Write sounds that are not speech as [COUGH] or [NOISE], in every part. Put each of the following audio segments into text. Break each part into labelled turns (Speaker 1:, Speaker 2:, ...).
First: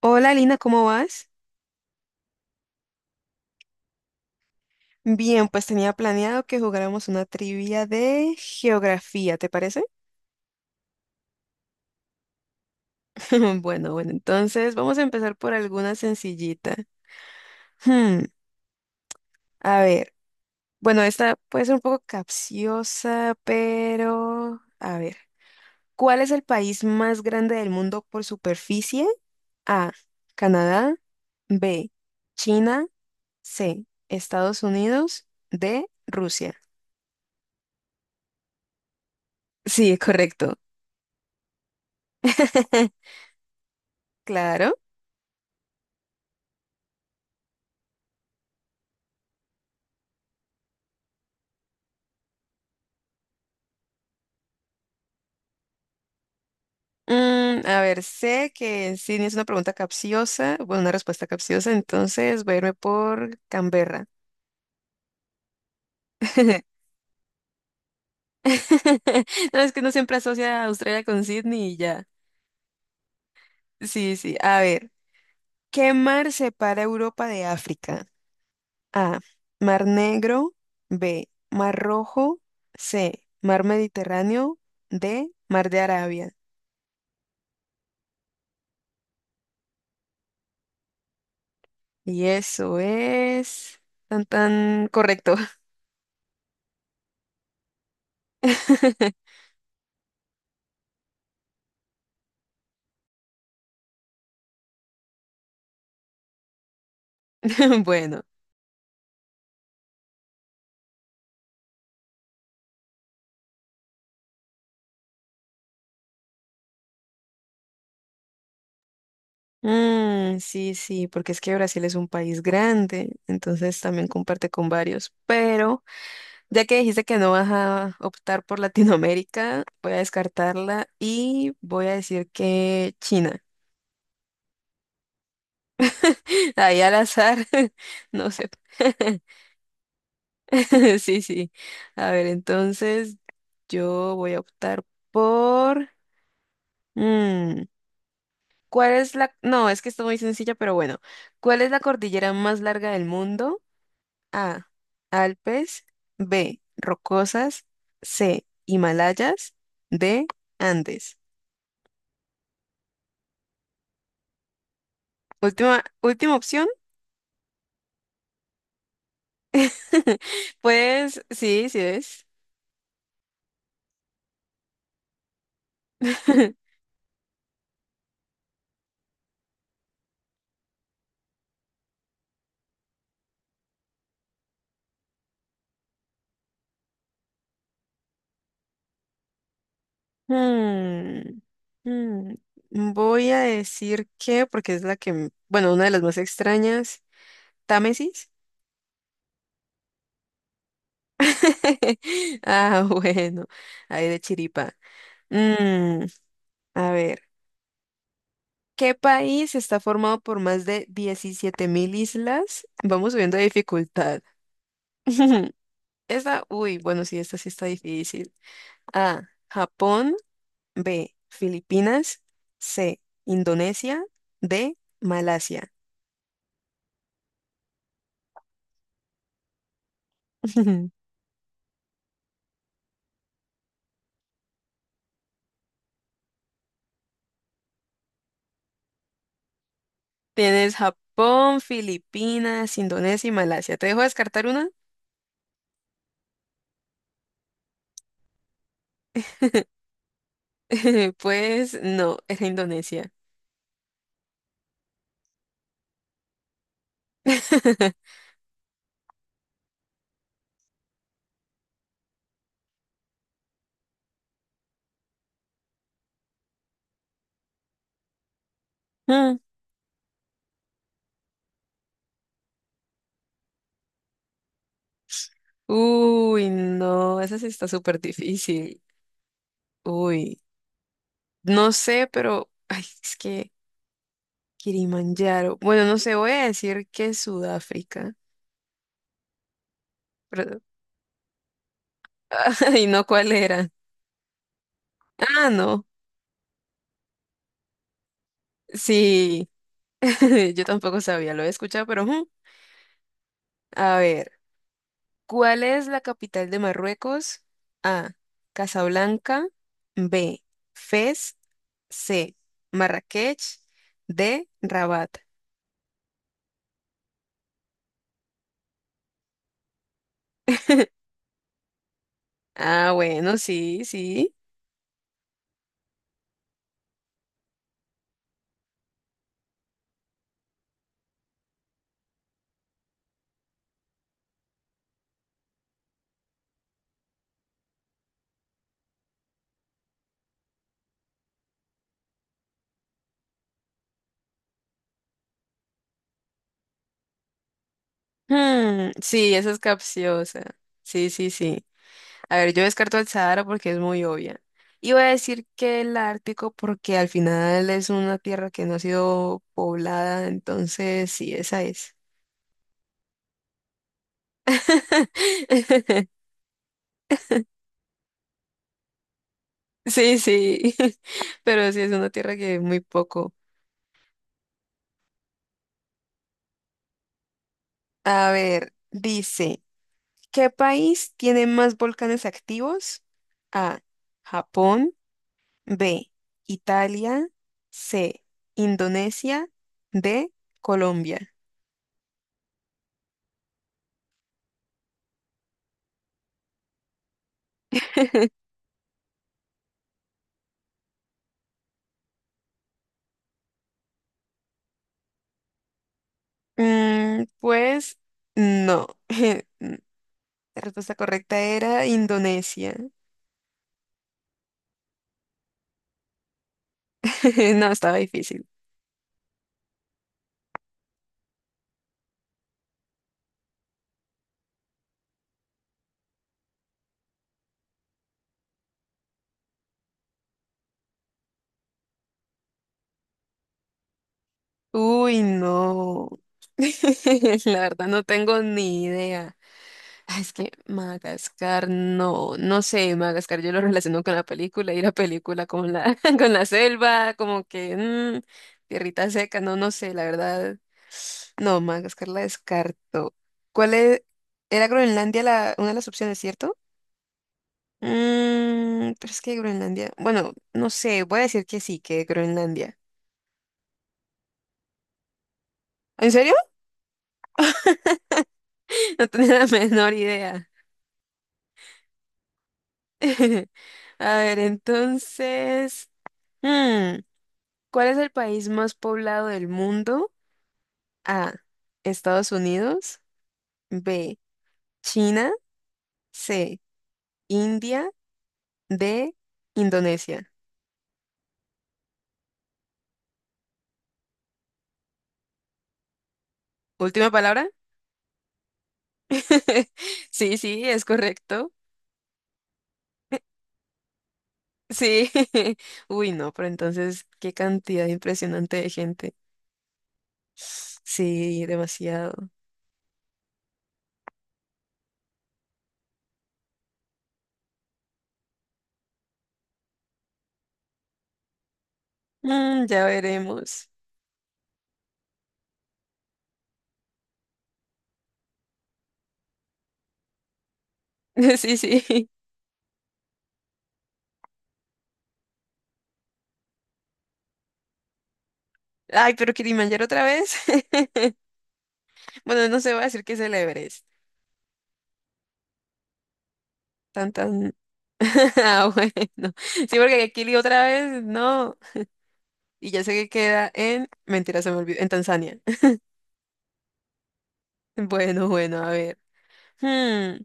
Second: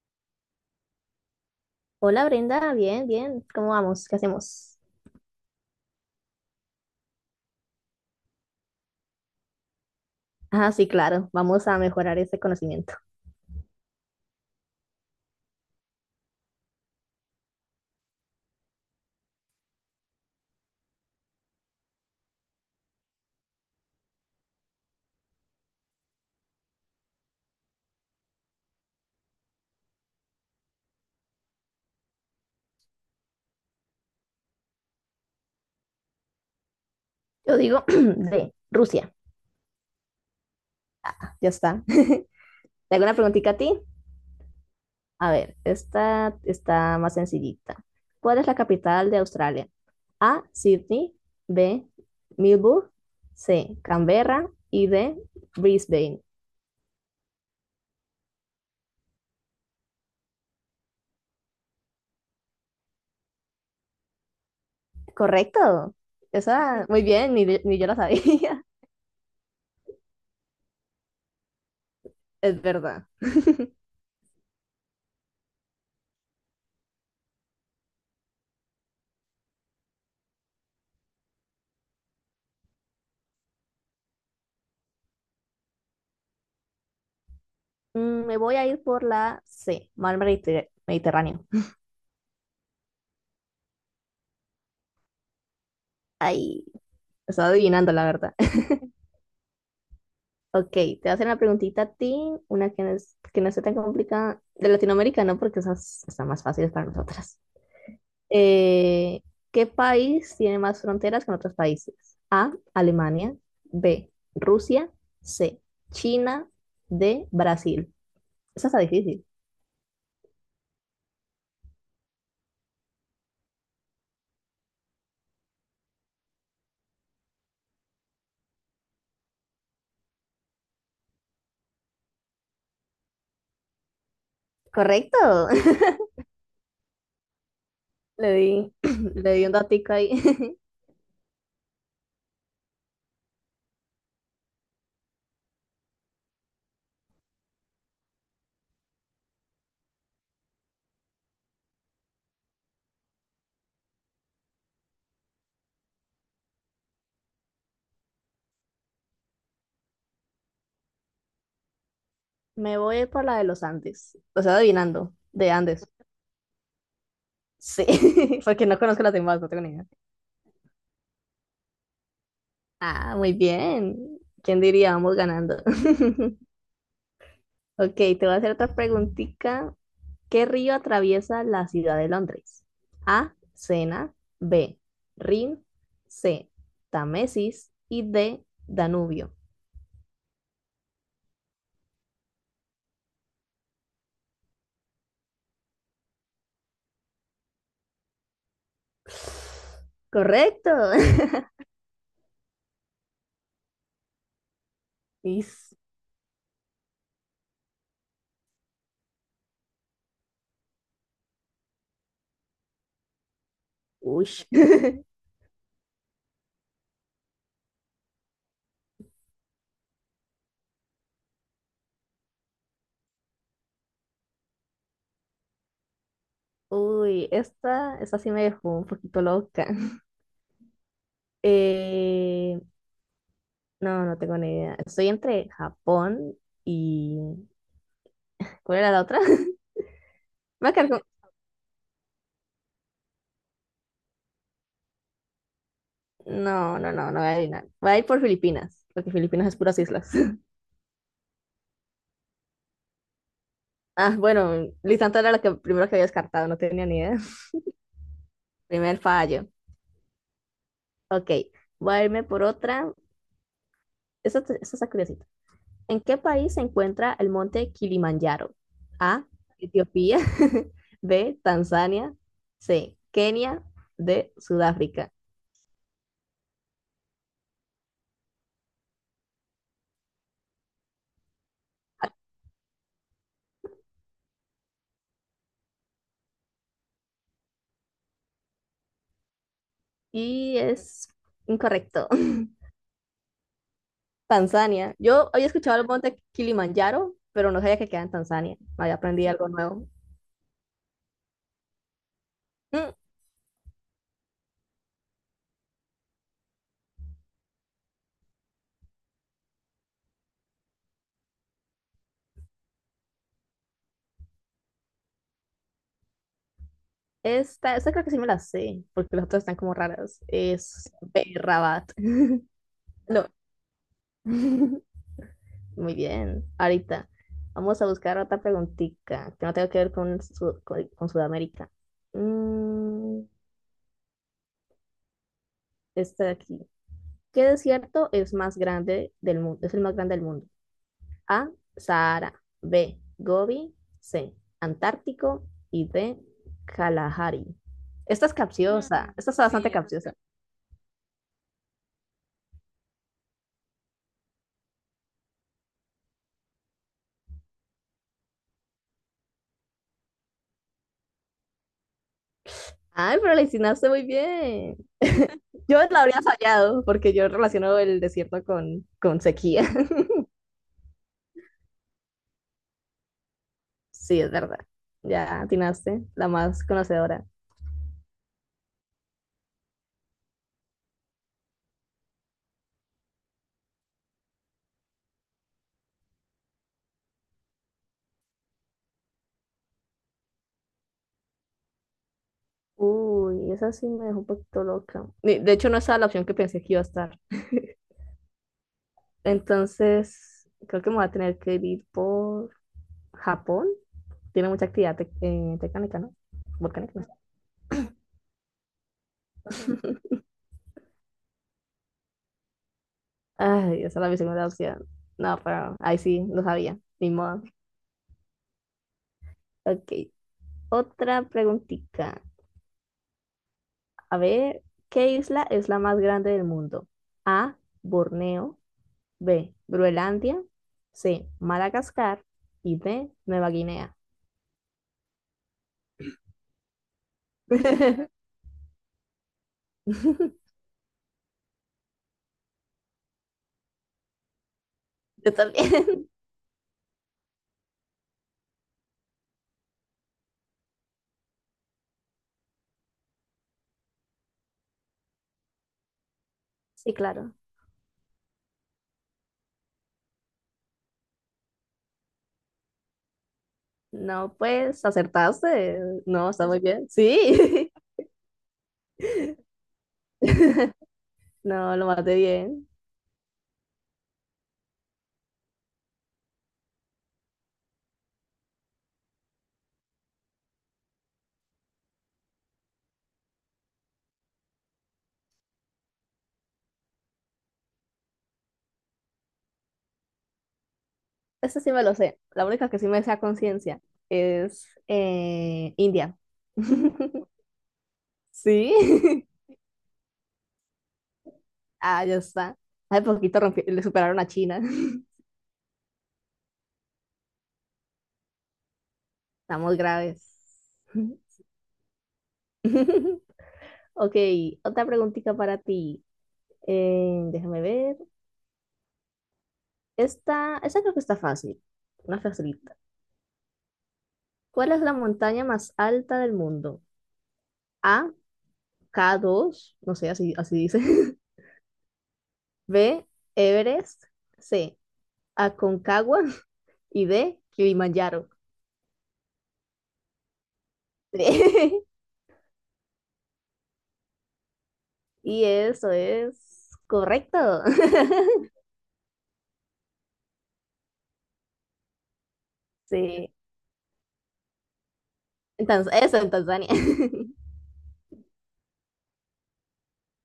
Speaker 1: Hola Lina, ¿cómo vas?
Speaker 2: Hola Brenda, bien, bien. ¿Cómo vamos? ¿Qué hacemos?
Speaker 1: Bien, pues tenía planeado que jugáramos una trivia de geografía, ¿te parece?
Speaker 2: Ah, sí, claro. Vamos a mejorar ese conocimiento.
Speaker 1: [LAUGHS] Bueno, bueno, entonces vamos a empezar por alguna sencillita. Hmm, a ver, bueno, esta puede ser un poco capciosa, pero a ver, ¿cuál es el país más grande del mundo por superficie? A, Canadá, B, China, C, Estados Unidos, D, Rusia.
Speaker 2: Yo digo [CLEARS THROAT] de Rusia.
Speaker 1: Sí, correcto.
Speaker 2: Ya está. [LAUGHS] ¿Te
Speaker 1: [LAUGHS]
Speaker 2: hago una preguntita a ti?
Speaker 1: Claro.
Speaker 2: A ver, esta está más sencillita. ¿Cuál es la capital de Australia? A, Sydney, B, Melbourne, C, Canberra y D, Brisbane.
Speaker 1: Mm, a ver, sé que sí es una pregunta capciosa, bueno, una respuesta capciosa, entonces voy a irme por Canberra.
Speaker 2: Correcto.
Speaker 1: [LAUGHS]
Speaker 2: Esa, muy bien, ni yo la sabía. [LAUGHS]
Speaker 1: [LAUGHS] No, es que no siempre asocia a Australia con Sydney y ya.
Speaker 2: Es verdad. [LAUGHS]
Speaker 1: Sí, sí. A ver, ¿qué mar separa Europa de África? A. Mar Negro. B. Mar Rojo. C. Mar Mediterráneo. D. Mar de Arabia.
Speaker 2: Me voy a ir por la C, mar Mediterráneo.
Speaker 1: Y eso es tan tan correcto.
Speaker 2: Ay, estaba adivinando la verdad. [LAUGHS]
Speaker 1: [LAUGHS]
Speaker 2: Ok, te voy a hacer una preguntita a ti, una que que no sea tan complicada. De Latinoamérica, no, porque esas están más fáciles para nosotras.
Speaker 1: Bueno.
Speaker 2: Eh, ¿Qué país tiene más fronteras con otros países? A, Alemania, B, Rusia, C, China, D, Brasil. Esa está difícil.
Speaker 1: Ah, sí, sí, porque es que Brasil es un país grande, entonces también comparte con varios. Pero ya que dijiste que no vas a optar por Latinoamérica, voy a descartarla y voy a decir que China.
Speaker 2: Correcto. [LAUGHS]
Speaker 1: [LAUGHS] Ahí al azar, [LAUGHS]
Speaker 2: Le
Speaker 1: no sé.
Speaker 2: di, [CLEARS THROAT]
Speaker 1: [LAUGHS]
Speaker 2: le di un datico ahí. [LAUGHS]
Speaker 1: Sí, sí. A ver, entonces yo voy a optar por... mm, ¿cuál es la... No, es que está muy sencilla, pero bueno. ¿Cuál es la cordillera más larga del mundo? A. Alpes. B. Rocosas. C. Himalayas. D. Andes.
Speaker 2: Me voy por la de los Andes. O sea, adivinando, de
Speaker 1: Última,
Speaker 2: Andes.
Speaker 1: última opción.
Speaker 2: Sí, [LAUGHS] porque no conozco las demás, no tengo ni idea.
Speaker 1: [LAUGHS] Pues sí, sí es.
Speaker 2: Ah, muy bien. ¿Quién diría? Vamos ganando. [LAUGHS]
Speaker 1: [LAUGHS]
Speaker 2: Ok, te voy a hacer otra preguntita. ¿Qué río atraviesa la ciudad de Londres? A. Sena. B. Rin. C. Tamesis. Y D. Danubio.
Speaker 1: Hmm, hmm, voy a decir que, porque es la que, bueno, una de las más extrañas, Támesis.
Speaker 2: Correcto.
Speaker 1: [LAUGHS] Ah, bueno, ahí de chiripa.
Speaker 2: [LAUGHS] Is-
Speaker 1: Mm, a ver. ¿Qué país está formado por más de 17.000 islas? Vamos subiendo de dificultad.
Speaker 2: Uy. [LAUGHS]
Speaker 1: [LAUGHS] Esta, uy, bueno, sí, esta sí está difícil. A, Japón, B, Filipinas, C, Indonesia, D, Malasia.
Speaker 2: Uy, esta sí me dejó un poquito loca. [LAUGHS]
Speaker 1: [LAUGHS]
Speaker 2: Eh, no tengo ni idea. Estoy entre Japón y… ¿Cuál era la otra? [LAUGHS] Voy a
Speaker 1: Tienes
Speaker 2: quedar con-
Speaker 1: Japón, Filipinas, Indonesia y Malasia. ¿Te dejo descartar una?
Speaker 2: No, no voy a adivinar. Voy a ir por Filipinas, porque Filipinas es puras
Speaker 1: [LAUGHS]
Speaker 2: islas.
Speaker 1: Pues no, era Indonesia.
Speaker 2: Ah, bueno, Lisandro era la que primero que había descartado, no tenía ni idea. [LAUGHS]
Speaker 1: [LAUGHS]
Speaker 2: Primer fallo. Ok, voy a irme por otra. Esta está curiosita. ¿En qué país se encuentra el monte Kilimanjaro? A,
Speaker 1: Mm.
Speaker 2: Etiopía. [LAUGHS] B, Tanzania. C, Kenia. D, Sudáfrica.
Speaker 1: Uy, no, esa sí está súper difícil. Uy. No sé, pero ay, es que Kilimanjaro. Bueno, no sé, voy a decir que es Sudáfrica,
Speaker 2: Y
Speaker 1: pero
Speaker 2: es incorrecto. [LAUGHS]
Speaker 1: [LAUGHS] ay, no cuál era.
Speaker 2: Tanzania. Yo había
Speaker 1: Ah,
Speaker 2: escuchado
Speaker 1: no.
Speaker 2: el monte Kilimanjaro, pero no sabía que queda en Tanzania. Había aprendido
Speaker 1: Sí,
Speaker 2: algo nuevo.
Speaker 1: [LAUGHS] yo tampoco sabía, lo he escuchado, pero ujú.
Speaker 2: Mm,
Speaker 1: A ver, ¿cuál es la capital de Marruecos? A, Casablanca, B, Fez, C, Marrakech, D, Rabat.
Speaker 2: esta creo que sí me la sé, porque las otras están como raras. Es Berrabat. [LAUGHS]
Speaker 1: Ah,
Speaker 2: No.
Speaker 1: bueno, sí, sí.
Speaker 2: [LAUGHS] Muy bien. Ahorita vamos a buscar otra preguntita que no tenga que ver con Sudamérica. Mm, esta de aquí. ¿Qué desierto es más grande del mundo? Es el más grande del mundo. A. Sahara. B. Gobi. C. Antártico. Y D. Kalahari. Esta es
Speaker 1: Hmm,
Speaker 2: capciosa. Esta
Speaker 1: sí,
Speaker 2: es sí,
Speaker 1: esa es
Speaker 2: bastante esa capciosa.
Speaker 1: capciosa. Sí, sí, sí. A ver, yo descarto el Sahara porque es muy obvia. Y voy a decir que el Ártico porque al final es una tierra que no ha sido poblada, entonces sí, esa es.
Speaker 2: Ay, pero la hiciste muy bien. [LAUGHS] Yo la
Speaker 1: [LAUGHS]
Speaker 2: habría fallado porque yo relaciono el desierto con sequía. [LAUGHS]
Speaker 1: Sí, sí, [LAUGHS] pero sí es una tierra que es muy poco.
Speaker 2: Sí, es verdad. Ya atinaste, la más conocedora.
Speaker 1: A ver, dice, ¿qué país tiene más volcanes activos? A, Japón, B, Italia, C, Indonesia, D, Colombia.
Speaker 2: Uy, esa sí me dejó un poquito loca. Ni- De hecho, no estaba la opción que pensé que iba a estar. Entonces, creo que me voy a tener que ir por Japón. Tiene mucha actividad tectónica, ¿no? Volcánica, no
Speaker 1: Pues no. [LAUGHS]
Speaker 2: sé.
Speaker 1: La respuesta correcta era Indonesia.
Speaker 2: [LAUGHS] Ay, esa era mi segunda opción. No, pero ahí sí, lo sabía, ni modo.
Speaker 1: [LAUGHS] No, estaba difícil.
Speaker 2: Ok, otra preguntita. A ver, ¿qué isla es la más grande del mundo? A, Borneo, B, Groenlandia, C, Madagascar y D, Nueva Guinea.
Speaker 1: Uy, no. [LAUGHS] La verdad no
Speaker 2: [LAUGHS]
Speaker 1: tengo ni idea. Ah, es que Madagascar, no, no sé, Madagascar yo lo relaciono con la película y la
Speaker 2: Yo
Speaker 1: película con la,
Speaker 2: también.
Speaker 1: [LAUGHS] con la selva, tierrita seca, no, no sé, la verdad. No, Madagascar la descarto. ¿Cuál es? Era Groenlandia la, una de las opciones, ¿cierto?
Speaker 2: Sí, claro.
Speaker 1: Pero es que Groenlandia. Bueno, no sé, voy a decir que sí, que Groenlandia.
Speaker 2: No, pues acertaste.
Speaker 1: ¿En
Speaker 2: No,
Speaker 1: serio?
Speaker 2: está muy
Speaker 1: [LAUGHS]
Speaker 2: bien. Sí.
Speaker 1: No tenía la menor idea.
Speaker 2: [LAUGHS] No, lo maté bien.
Speaker 1: [LAUGHS] A ver, entonces. mm, ¿Cuál es el país más poblado del mundo? A. Estados Unidos. B. China. C. India. D. Indonesia.
Speaker 2: Este sí me lo sé. La única que sí me sé a conciencia es India.
Speaker 1: Última
Speaker 2: [LAUGHS]
Speaker 1: palabra.
Speaker 2: Sí. [LAUGHS]
Speaker 1: [LAUGHS] Sí, sí, es correcto.
Speaker 2: Ah, ya está. Hace poquito le superaron a China.
Speaker 1: Sí.
Speaker 2: [LAUGHS]
Speaker 1: [LAUGHS] Uy, no, pero entonces, qué cantidad impresionante de gente.
Speaker 2: Estamos graves.
Speaker 1: Sí, demasiado.
Speaker 2: [LAUGHS] Ok, otra preguntita para ti. Déjame ver. Esta, esa creo que está fácil. Una facilita.
Speaker 1: Ya veremos.
Speaker 2: ¿Cuál es la montaña más alta del mundo? A, k dos, no sé, así, así dice.
Speaker 1: [LAUGHS] Sí, sí.
Speaker 2: [LAUGHS] B, Everest. C, Aconcagua. Y D, Kilimanjaro.
Speaker 1: Ay, pero Kilimanjaro otra vez. [LAUGHS]
Speaker 2: [LAUGHS]
Speaker 1: Bueno, no se va a decir que es el Everest.
Speaker 2: Y eso es
Speaker 1: Tan,
Speaker 2: correcto.
Speaker 1: tan. [LAUGHS]
Speaker 2: [LAUGHS]
Speaker 1: Ah, bueno. Sí, porque Kili otra vez, no. Y ya sé que
Speaker 2: Sí.
Speaker 1: queda en. Mentira, se me olvidó. En Tanzania. [LAUGHS]
Speaker 2: Eso en Tanzania. [LAUGHS]
Speaker 1: Bueno, bueno, a ver. Hmm,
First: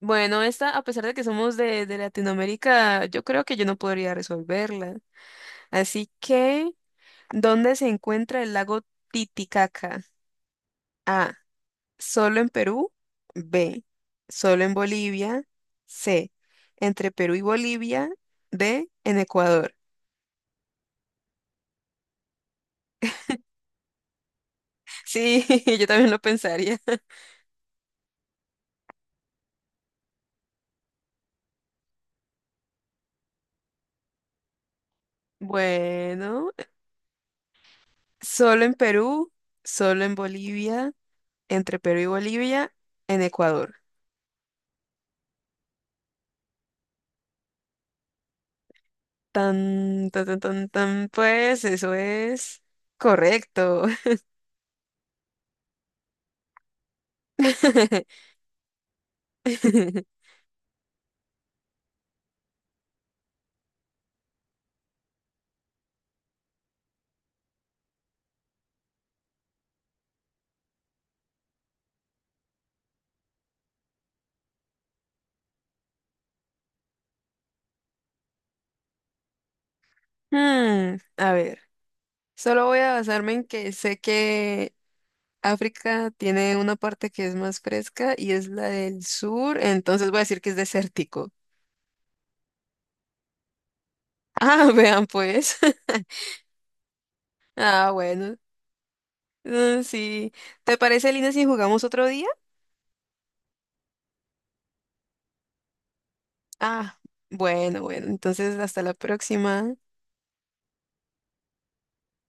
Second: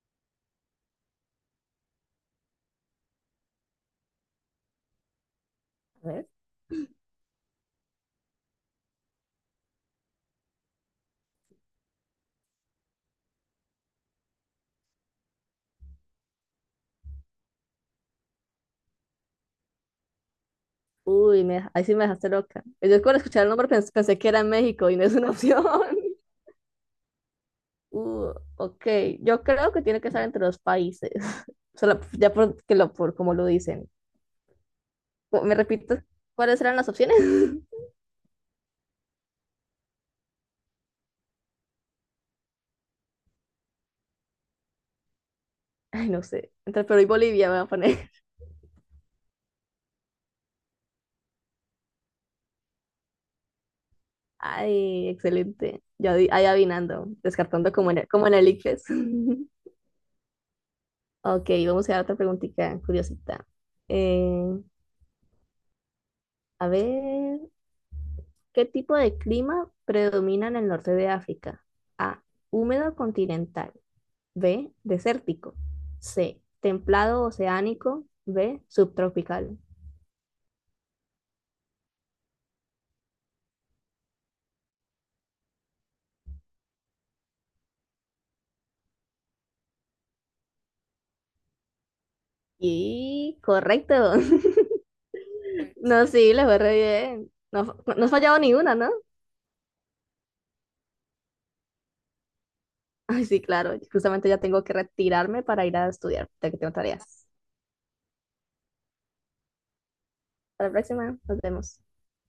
Speaker 1: Bueno, esta, a pesar de que somos de Latinoamérica, yo creo que yo no podría resolverla.
Speaker 2: A
Speaker 1: Así
Speaker 2: ver.
Speaker 1: que, ¿dónde se encuentra el lago Titicaca? A. Solo en Perú. B. Solo en Bolivia. C. Entre Perú y Bolivia. D. En Ecuador.
Speaker 2: Uy, ahí sí me dejaste loca. Yo cuando escuchar el nombre pensé, que era en México y no es una
Speaker 1: Sí,
Speaker 2: opción.
Speaker 1: [LAUGHS] yo también lo
Speaker 2: [LAUGHS]
Speaker 1: pensaría. [LAUGHS]
Speaker 2: Ok, yo creo que tiene que estar entre los países. [LAUGHS] Solo, ya por, que lo, por como lo dicen. ¿Me repito,
Speaker 1: Bueno,
Speaker 2: cuáles eran las opciones? [LAUGHS]
Speaker 1: solo en Perú, solo en Bolivia, entre Perú y Bolivia, en Ecuador.
Speaker 2: Ay, no sé. Entre Perú y Bolivia me voy a poner.
Speaker 1: Tan, tan, tan, tan, tan, pues eso es correcto.
Speaker 2: Ay, excelente. Yo ahí adivinando, descartando como
Speaker 1: [LAUGHS]
Speaker 2: en el ICFES. [LAUGHS] Ok, vamos a dar otra preguntita curiosita. Eh, a ver, ¿qué tipo de clima predomina en el norte de África? A, húmedo continental. B, desértico. C, templado oceánico. B, subtropical.
Speaker 1: A ver, solo voy a basarme en que sé que África tiene una parte que es más fresca y es la del sur, entonces voy a decir que es desértico.
Speaker 2: Y correcto. [LAUGHS]
Speaker 1: Ah, [LAUGHS] vean pues.
Speaker 2: No,
Speaker 1: [LAUGHS]
Speaker 2: sí, le fue re bien. No,
Speaker 1: Ah,
Speaker 2: no has
Speaker 1: bueno.
Speaker 2: fallado ni una, ¿no?
Speaker 1: Mm, sí. ¿Te parece, Lina, si jugamos otro día?
Speaker 2: Ay, sí, claro. Justamente ya tengo que retirarme para ir a estudiar, ya que tengo
Speaker 1: Ah,
Speaker 2: tareas.
Speaker 1: bueno, bueno. Entonces, hasta la próxima.
Speaker 2: Para la próxima, nos vemos.